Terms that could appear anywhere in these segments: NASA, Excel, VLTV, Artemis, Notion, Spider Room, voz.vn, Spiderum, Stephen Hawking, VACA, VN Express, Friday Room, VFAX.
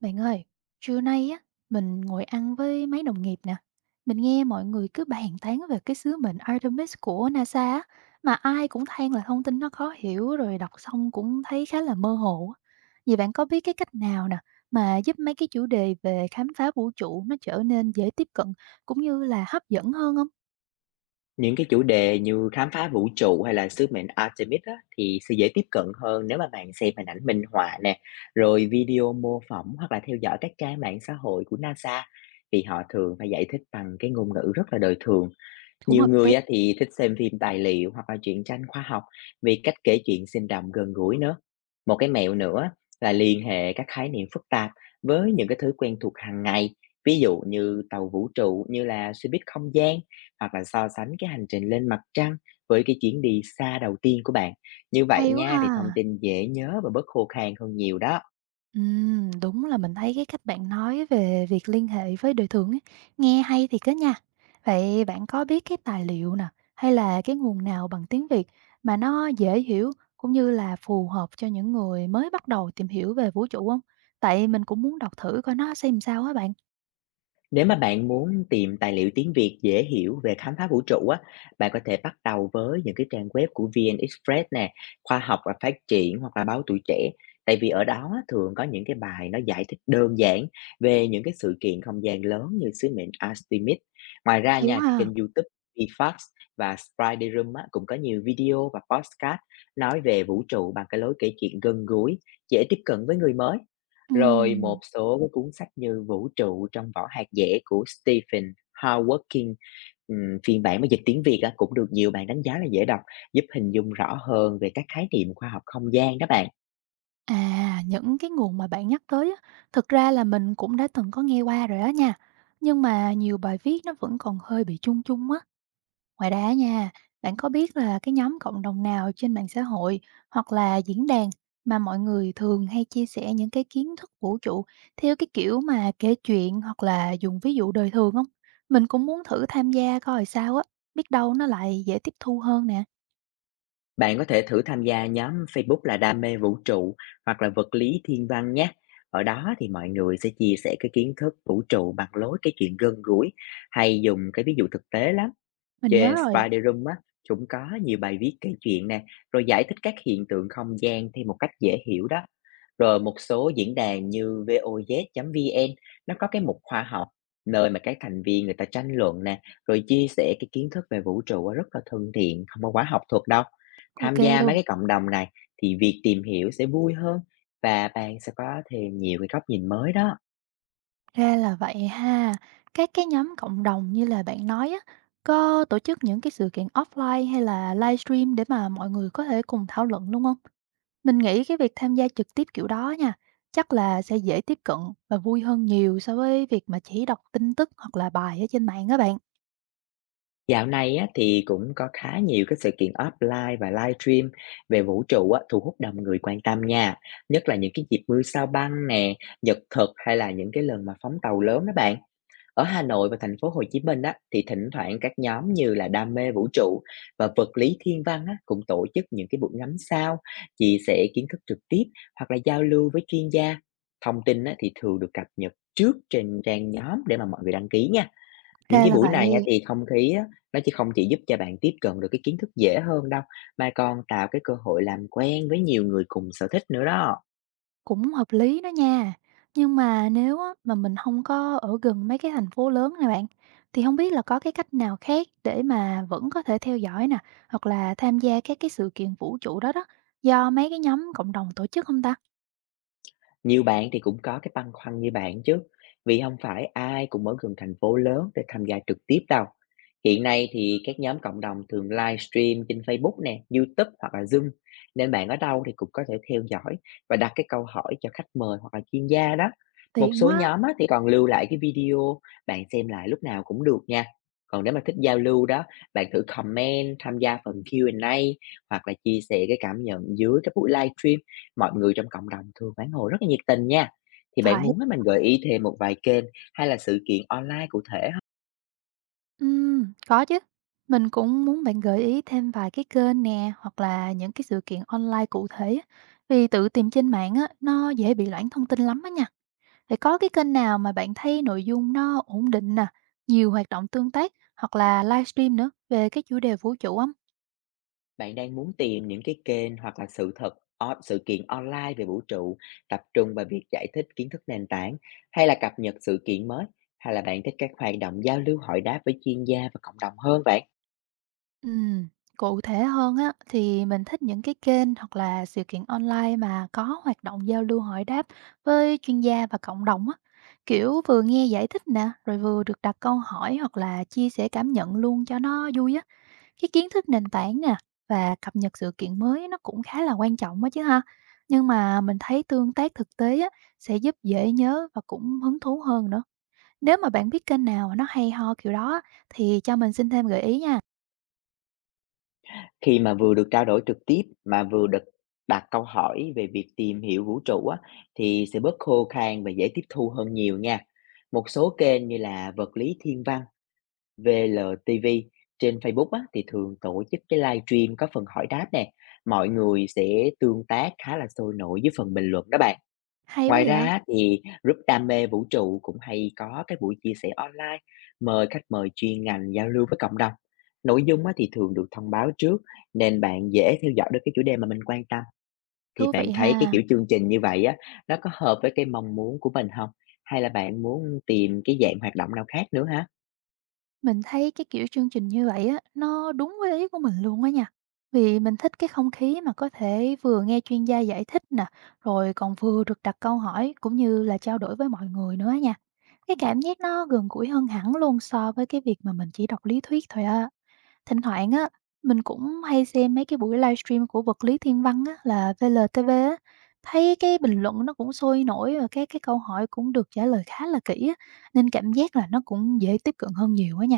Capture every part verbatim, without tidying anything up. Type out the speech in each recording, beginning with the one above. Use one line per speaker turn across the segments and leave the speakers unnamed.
Bạn ơi, trưa nay á, mình ngồi ăn với mấy đồng nghiệp nè. Mình nghe mọi người cứ bàn tán về cái sứ mệnh Artemis của NASA á, mà ai cũng than là thông tin nó khó hiểu rồi đọc xong cũng thấy khá là mơ hồ. á. Vậy bạn có biết cái cách nào nè mà giúp mấy cái chủ đề về khám phá vũ trụ nó trở nên dễ tiếp cận cũng như là hấp dẫn hơn không?
Những cái chủ đề như khám phá vũ trụ hay là sứ mệnh Artemis á, thì sẽ dễ tiếp cận hơn nếu mà bạn xem hình ảnh minh họa nè, rồi video mô phỏng hoặc là theo dõi các trang mạng xã hội của NASA vì họ thường phải giải thích bằng cái ngôn ngữ rất là đời thường.
Cũng
Nhiều
hợp lý.
người á thì thích xem phim tài liệu hoặc là truyện tranh khoa học vì cách kể chuyện sinh động gần gũi nữa. Một cái mẹo nữa là liên hệ các khái niệm phức tạp với những cái thứ quen thuộc hàng ngày, ví dụ như tàu vũ trụ như là xe buýt không gian hoặc là so sánh cái hành trình lên mặt trăng với cái chuyến đi xa đầu tiên của bạn. Như vậy
Hay quá
nha, thì thông
ha.
tin dễ nhớ và bớt khô khan hơn nhiều đó.
Ừm, đúng là mình thấy cái cách bạn nói về việc liên hệ với đời thường ấy, nghe hay thiệt á nha. Vậy bạn có biết cái tài liệu nè, hay là cái nguồn nào bằng tiếng Việt mà nó dễ hiểu cũng như là phù hợp cho những người mới bắt đầu tìm hiểu về vũ trụ không? Tại mình cũng muốn đọc thử coi nó xem sao á bạn.
Nếu mà bạn muốn tìm tài liệu tiếng Việt dễ hiểu về khám phá vũ trụ á, bạn có thể bắt đầu với những cái trang web của vê en Express nè, khoa học và phát triển hoặc là báo tuổi trẻ. Tại vì ở đó á, thường có những cái bài nó giải thích đơn giản về những cái sự kiện không gian lớn như sứ mệnh Artemis. Ngoài ra
Hay
nha,
quá ha.
kênh YouTube vê ép a ích và Spider Room á, cũng có nhiều video và podcast nói về vũ trụ bằng cái lối kể chuyện gần gũi, dễ tiếp cận với người mới. Rồi
Ừm.
một số cái cuốn sách như Vũ trụ trong vỏ hạt dẻ của Stephen Hawking, ừm, phiên bản mà dịch tiếng Việt á, cũng được nhiều bạn đánh giá là dễ đọc, giúp hình dung rõ hơn về các khái niệm khoa học không gian đó bạn.
À, những cái nguồn mà bạn nhắc tới á, thực ra là mình cũng đã từng có nghe qua rồi đó nha. Nhưng mà nhiều bài viết nó vẫn còn hơi bị chung chung á. Ngoài ra nha, bạn có biết là cái nhóm cộng đồng nào trên mạng xã hội hoặc là diễn đàn mà mọi người thường hay chia sẻ những cái kiến thức vũ trụ theo cái kiểu mà kể chuyện hoặc là dùng ví dụ đời thường không? Mình cũng muốn thử tham gia coi sao á, biết đâu nó lại dễ tiếp thu hơn nè.
Bạn có thể thử tham gia nhóm Facebook là Đam mê vũ trụ hoặc là vật lý thiên văn nhé. Ở đó thì mọi người sẽ chia sẻ cái kiến thức vũ trụ bằng lối cái chuyện gần gũi, hay dùng cái ví dụ thực tế lắm.
Mình nhớ
Trên
rồi,
Spiderum á, chúng có nhiều bài viết kể chuyện nè, rồi giải thích các hiện tượng không gian theo một cách dễ hiểu đó. Rồi một số diễn đàn như voz.vn nó có cái mục khoa học, nơi mà các thành viên người ta tranh luận nè, rồi chia sẻ cái kiến thức về vũ trụ á, rất là thân thiện, không có quá học thuật đâu.
ok
Tham gia mấy
luôn.
cái cộng đồng này thì việc tìm hiểu sẽ vui hơn và bạn sẽ có thêm nhiều cái góc nhìn mới đó.
Ra là vậy ha. Các cái nhóm cộng đồng như là bạn nói á, có tổ chức những cái sự kiện offline hay là livestream để mà mọi người có thể cùng thảo luận đúng không? Mình nghĩ cái việc tham gia trực tiếp kiểu đó nha, chắc là sẽ dễ tiếp cận và vui hơn nhiều so với việc mà chỉ đọc tin tức hoặc là bài ở trên mạng các bạn.
Dạo này á, thì cũng có khá nhiều cái sự kiện offline và livestream về vũ trụ á, thu hút đông người quan tâm nha. Nhất là những cái dịp mưa sao băng nè, nhật thực hay là những cái lần mà phóng tàu lớn đó bạn. Ở Hà Nội và thành phố Hồ Chí Minh á, thì thỉnh thoảng các nhóm như là đam mê vũ trụ và vật lý thiên văn á, cũng tổ chức những cái buổi ngắm sao, chia sẻ kiến thức trực tiếp hoặc là giao lưu với chuyên gia. Thông tin á, thì thường được cập nhật trước trên trang nhóm để mà mọi người đăng ký nha. Những
Ra
cái
là
buổi này á,
vậy,
thì không khí á, nó chỉ không chỉ giúp cho bạn tiếp cận được cái kiến thức dễ hơn đâu, mà còn tạo cái cơ hội làm quen với nhiều người cùng sở thích nữa đó.
cũng hợp lý đó nha. Nhưng mà nếu á, mà mình không có ở gần mấy cái thành phố lớn này bạn, thì không biết là có cái cách nào khác để mà vẫn có thể theo dõi nè, hoặc là tham gia các cái sự kiện vũ trụ đó đó, do mấy cái nhóm cộng đồng tổ chức không ta?
Nhiều bạn thì cũng có cái băn khoăn như bạn chứ, vì không phải ai cũng ở gần thành phố lớn để tham gia trực tiếp đâu. Hiện nay thì các nhóm cộng đồng thường livestream trên Facebook nè, YouTube hoặc là Zoom, nên bạn ở đâu thì cũng có thể theo dõi và đặt cái câu hỏi cho khách mời hoặc là chuyên gia đó. Một
Tiện
số
quá,
nhóm á, thì còn lưu lại cái video, bạn xem lại lúc nào cũng được nha. Còn nếu mà thích giao lưu đó, bạn thử comment, tham gia phần quy và a hoặc là chia sẻ cái cảm nhận dưới cái buổi livestream. Mọi người trong cộng đồng thường phản hồi rất là nhiệt tình nha. Thì bạn
phải.
muốn á, mình gợi ý thêm một vài kênh hay là sự kiện online cụ thể không?
Ừm, có chứ. Mình cũng muốn bạn gợi ý thêm vài cái kênh nè, hoặc là những cái sự kiện online cụ thể á. Vì tự tìm trên mạng á, nó dễ bị loãng thông tin lắm á nha. Thì có cái kênh nào mà bạn thấy nội dung nó ổn định nè, nhiều hoạt động tương tác hoặc là livestream nữa về cái chủ đề vũ trụ không?
Bạn đang muốn tìm những cái kênh hoặc là sự thật o sự kiện online về vũ trụ, tập trung vào việc giải thích kiến thức nền tảng, hay là cập nhật sự kiện mới, hay là bạn thích các hoạt động giao lưu, hội đáp với chuyên gia và cộng đồng hơn vậy?
Ừm, Cụ thể hơn á thì mình thích những cái kênh hoặc là sự kiện online mà có hoạt động giao lưu hỏi đáp với chuyên gia và cộng đồng á. Kiểu vừa nghe giải thích nè, rồi vừa được đặt câu hỏi hoặc là chia sẻ cảm nhận luôn cho nó vui á. Cái kiến thức nền tảng nè và cập nhật sự kiện mới nó cũng khá là quan trọng á chứ ha. Nhưng mà mình thấy tương tác thực tế á sẽ giúp dễ nhớ và cũng hứng thú hơn nữa. Nếu mà bạn biết kênh nào nó hay ho kiểu đó á, thì cho mình xin thêm gợi ý nha.
Khi mà vừa được trao đổi trực tiếp mà vừa được đặt câu hỏi về việc tìm hiểu vũ trụ á, thì sẽ bớt khô khan và dễ tiếp thu hơn nhiều nha. Một số kênh như là Vật lý Thiên văn, vê lờ tê vê trên Facebook á, thì thường tổ chức cái live stream có phần hỏi đáp nè. Mọi người sẽ tương tác khá là sôi nổi với phần bình luận đó bạn.
Hay quá
Ngoài ra
vậy.
á, thì group đam mê vũ trụ cũng hay có cái buổi chia sẻ online, mời khách mời chuyên ngành giao lưu với cộng đồng. Nội dung á, thì thường được thông báo trước nên bạn dễ theo dõi được cái chủ đề mà mình quan tâm. Thì
Thú
bạn
vị
thấy cái
ha,
kiểu chương trình như vậy á, nó có hợp với cái mong muốn của mình không? Hay là bạn muốn tìm cái dạng hoạt động nào khác nữa ha?
mình thấy cái kiểu chương trình như vậy á, nó đúng với ý của mình luôn á nha. Vì mình thích cái không khí mà có thể vừa nghe chuyên gia giải thích nè, rồi còn vừa được đặt câu hỏi cũng như là trao đổi với mọi người nữa á nha. Cái cảm giác nó gần gũi hơn hẳn luôn so với cái việc mà mình chỉ đọc lý thuyết thôi á. Thỉnh thoảng á, mình cũng hay xem mấy cái buổi livestream của vật lý thiên văn á, là vê lờ tê vê á, thấy cái bình luận nó cũng sôi nổi và cái cái câu hỏi cũng được trả lời khá là kỹ á, nên cảm giác là nó cũng dễ tiếp cận hơn nhiều á nha.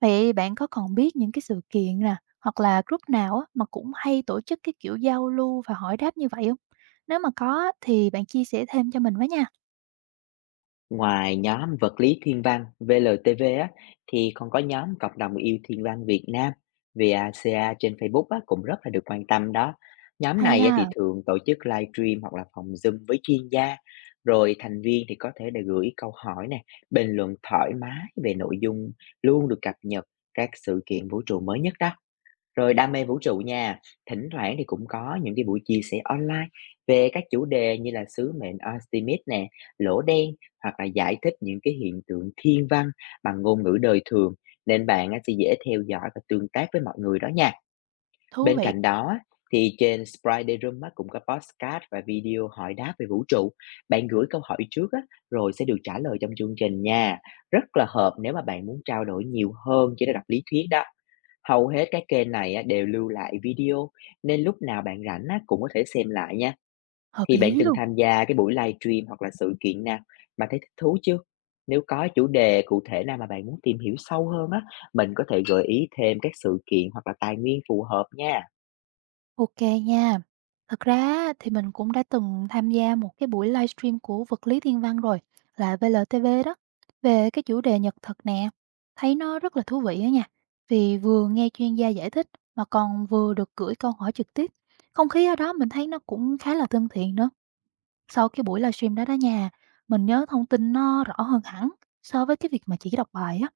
Vậy bạn có còn biết những cái sự kiện nè, hoặc là group nào á, mà cũng hay tổ chức cái kiểu giao lưu và hỏi đáp như vậy không? Nếu mà có thì bạn chia sẻ thêm cho mình với nha.
Ngoài nhóm vật lý thiên văn vê lờ tê vê á, thì còn có nhóm Cộng đồng yêu thiên văn Việt Nam va ca trên Facebook á, cũng rất là được quan tâm đó. Nhóm
Hay
này á, thì
ha,
thường tổ chức live stream hoặc là phòng Zoom với chuyên gia, rồi thành viên thì có thể để gửi câu hỏi nè, bình luận thoải mái về nội dung, luôn được cập nhật các sự kiện vũ trụ mới nhất đó. Rồi đam mê vũ trụ nha, thỉnh thoảng thì cũng có những cái buổi chia sẻ online về các chủ đề như là sứ mệnh Artemis nè, lỗ đen hoặc là giải thích những cái hiện tượng thiên văn bằng ngôn ngữ đời thường, nên bạn á, sẽ dễ theo dõi và tương tác với mọi người đó nha.
thú
Bên
vị,
cạnh đó á, thì trên Friday Room á, cũng có podcast và video hỏi đáp về vũ trụ. Bạn gửi câu hỏi trước á, rồi sẽ được trả lời trong chương trình nha. Rất là hợp nếu mà bạn muốn trao đổi nhiều hơn chỉ là đọc lý thuyết đó. Hầu hết các kênh này á, đều lưu lại video nên lúc nào bạn rảnh á, cũng có thể xem lại nha.
hợp
Thì bạn
lý
từng
luôn.
tham gia cái buổi livestream hoặc là sự kiện nào mà thấy thích thú chưa? Nếu có chủ đề cụ thể nào mà bạn muốn tìm hiểu sâu hơn á, mình có thể gợi ý thêm các sự kiện hoặc là tài nguyên phù hợp nha.
OK nha. Thật ra á, thì mình cũng đã từng tham gia một cái buổi livestream của vật lý thiên văn rồi, là vê lờ tê vê đó, về cái chủ đề nhật thực nè. Thấy nó rất là thú vị á nha, vì vừa nghe chuyên gia giải thích mà còn vừa được gửi câu hỏi trực tiếp. Không khí ở đó mình thấy nó cũng khá là thân thiện nữa. Sau cái buổi livestream đó đó nha, mình nhớ thông tin nó rõ hơn hẳn so với cái việc mà chỉ đọc bài á.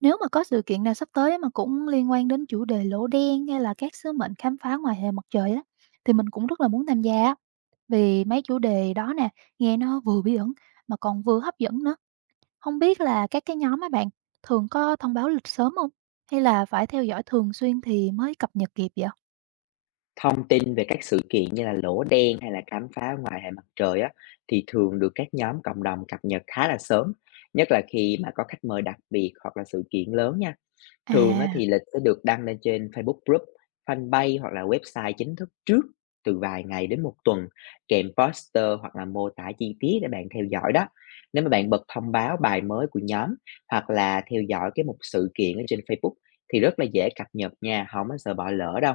Nếu mà có sự kiện nào sắp tới á mà cũng liên quan đến chủ đề lỗ đen hay là các sứ mệnh khám phá ngoài hệ mặt trời á, thì mình cũng rất là muốn tham gia á, vì mấy chủ đề đó nè, nghe nó vừa bí ẩn mà còn vừa hấp dẫn nữa. Không biết là các cái nhóm á bạn thường có thông báo lịch sớm không? Hay là phải theo dõi thường xuyên thì mới cập nhật kịp vậy?
Thông tin về các sự kiện như là lỗ đen hay là khám phá ngoài hệ mặt trời á, thì thường được các nhóm cộng đồng cập nhật khá là sớm, nhất là khi mà có khách mời đặc biệt hoặc là sự kiện lớn nha. Thường á
À,
thì lịch sẽ được đăng lên trên Facebook Group, fanpage hoặc là website chính thức trước từ vài ngày đến một tuần, kèm poster hoặc là mô tả chi tiết để bạn theo dõi đó. Nếu mà bạn bật thông báo bài mới của nhóm hoặc là theo dõi cái một sự kiện ở trên Facebook thì rất là dễ cập nhật nha, không có sợ bỏ lỡ đâu.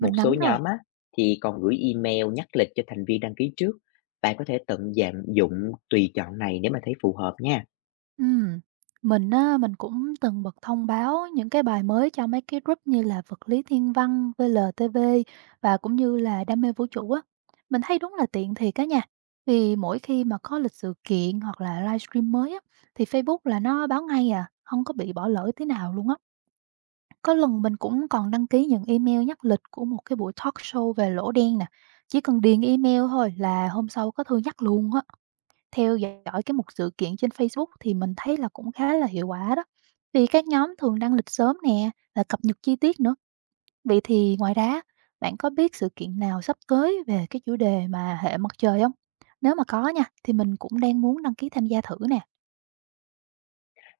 Một
nắm
số
rồi.
nhóm á thì còn gửi email nhắc lịch cho thành viên đăng ký trước. Bạn có thể tận dạng dụng tùy chọn này nếu mà thấy phù hợp nha.
Ừm, mình á, mình cũng từng bật thông báo những cái bài mới cho mấy cái group như là Vật lý Thiên văn, vê lờ tê vê và cũng như là Đam mê vũ trụ á. Mình thấy đúng là tiện thiệt á nha. Vì mỗi khi mà có lịch sự kiện hoặc là livestream mới á, thì Facebook là nó báo ngay à, không có bị bỏ lỡ tí nào luôn á. Có lần mình cũng còn đăng ký những email nhắc lịch của một cái buổi talk show về lỗ đen nè. Chỉ cần điền email thôi là hôm sau có thư nhắc luôn á. Theo dõi cái một sự kiện trên Facebook thì mình thấy là cũng khá là hiệu quả đó. Vì các nhóm thường đăng lịch sớm nè là cập nhật chi tiết nữa. Vậy thì ngoài ra, bạn có biết sự kiện nào sắp tới về cái chủ đề mà hệ mặt trời không? Nếu mà có nha, thì mình cũng đang muốn đăng ký tham gia thử nè.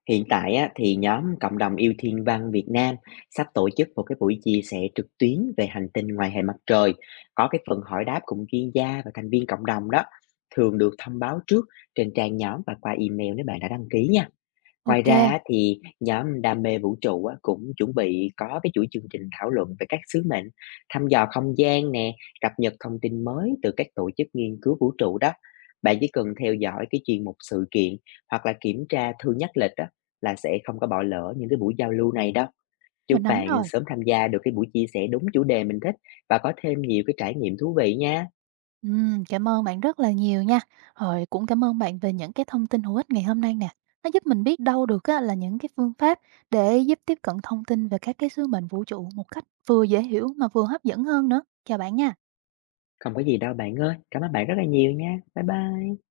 Hiện tại á, thì nhóm Cộng đồng Yêu Thiên Văn Việt Nam sắp tổ chức một cái buổi chia sẻ trực tuyến về hành tinh ngoài hệ mặt trời, có cái phần hỏi đáp cùng chuyên gia và thành viên cộng đồng đó, thường được thông báo trước trên trang nhóm và qua email nếu bạn đã đăng ký nha. Ngoài
Ok,
ra á thì nhóm đam mê vũ trụ á cũng chuẩn bị có cái chuỗi chương trình thảo luận về các sứ mệnh, thăm dò không gian nè, cập nhật thông tin mới từ các tổ chức nghiên cứu vũ trụ đó. Bạn chỉ cần theo dõi cái chuyên mục sự kiện hoặc là kiểm tra thư nhắc lịch á là sẽ không có bỏ lỡ những cái buổi giao lưu này đâu. Chúc
mình nắm
bạn
rồi.
sớm tham gia được cái buổi chia sẻ đúng chủ đề mình thích và có thêm nhiều cái trải nghiệm thú vị nha.
Ừm, cảm ơn bạn rất là nhiều nha. Rồi cũng cảm ơn bạn về những cái thông tin hữu ích ngày hôm nay nè. Nó giúp mình biết đâu được á, là những cái phương pháp để giúp tiếp cận thông tin về các cái sứ mệnh vũ trụ một cách vừa dễ hiểu mà vừa hấp dẫn hơn nữa. Chào bạn nha.
Không có gì đâu bạn ơi. Cảm ơn bạn rất là nhiều nha. Bye bye.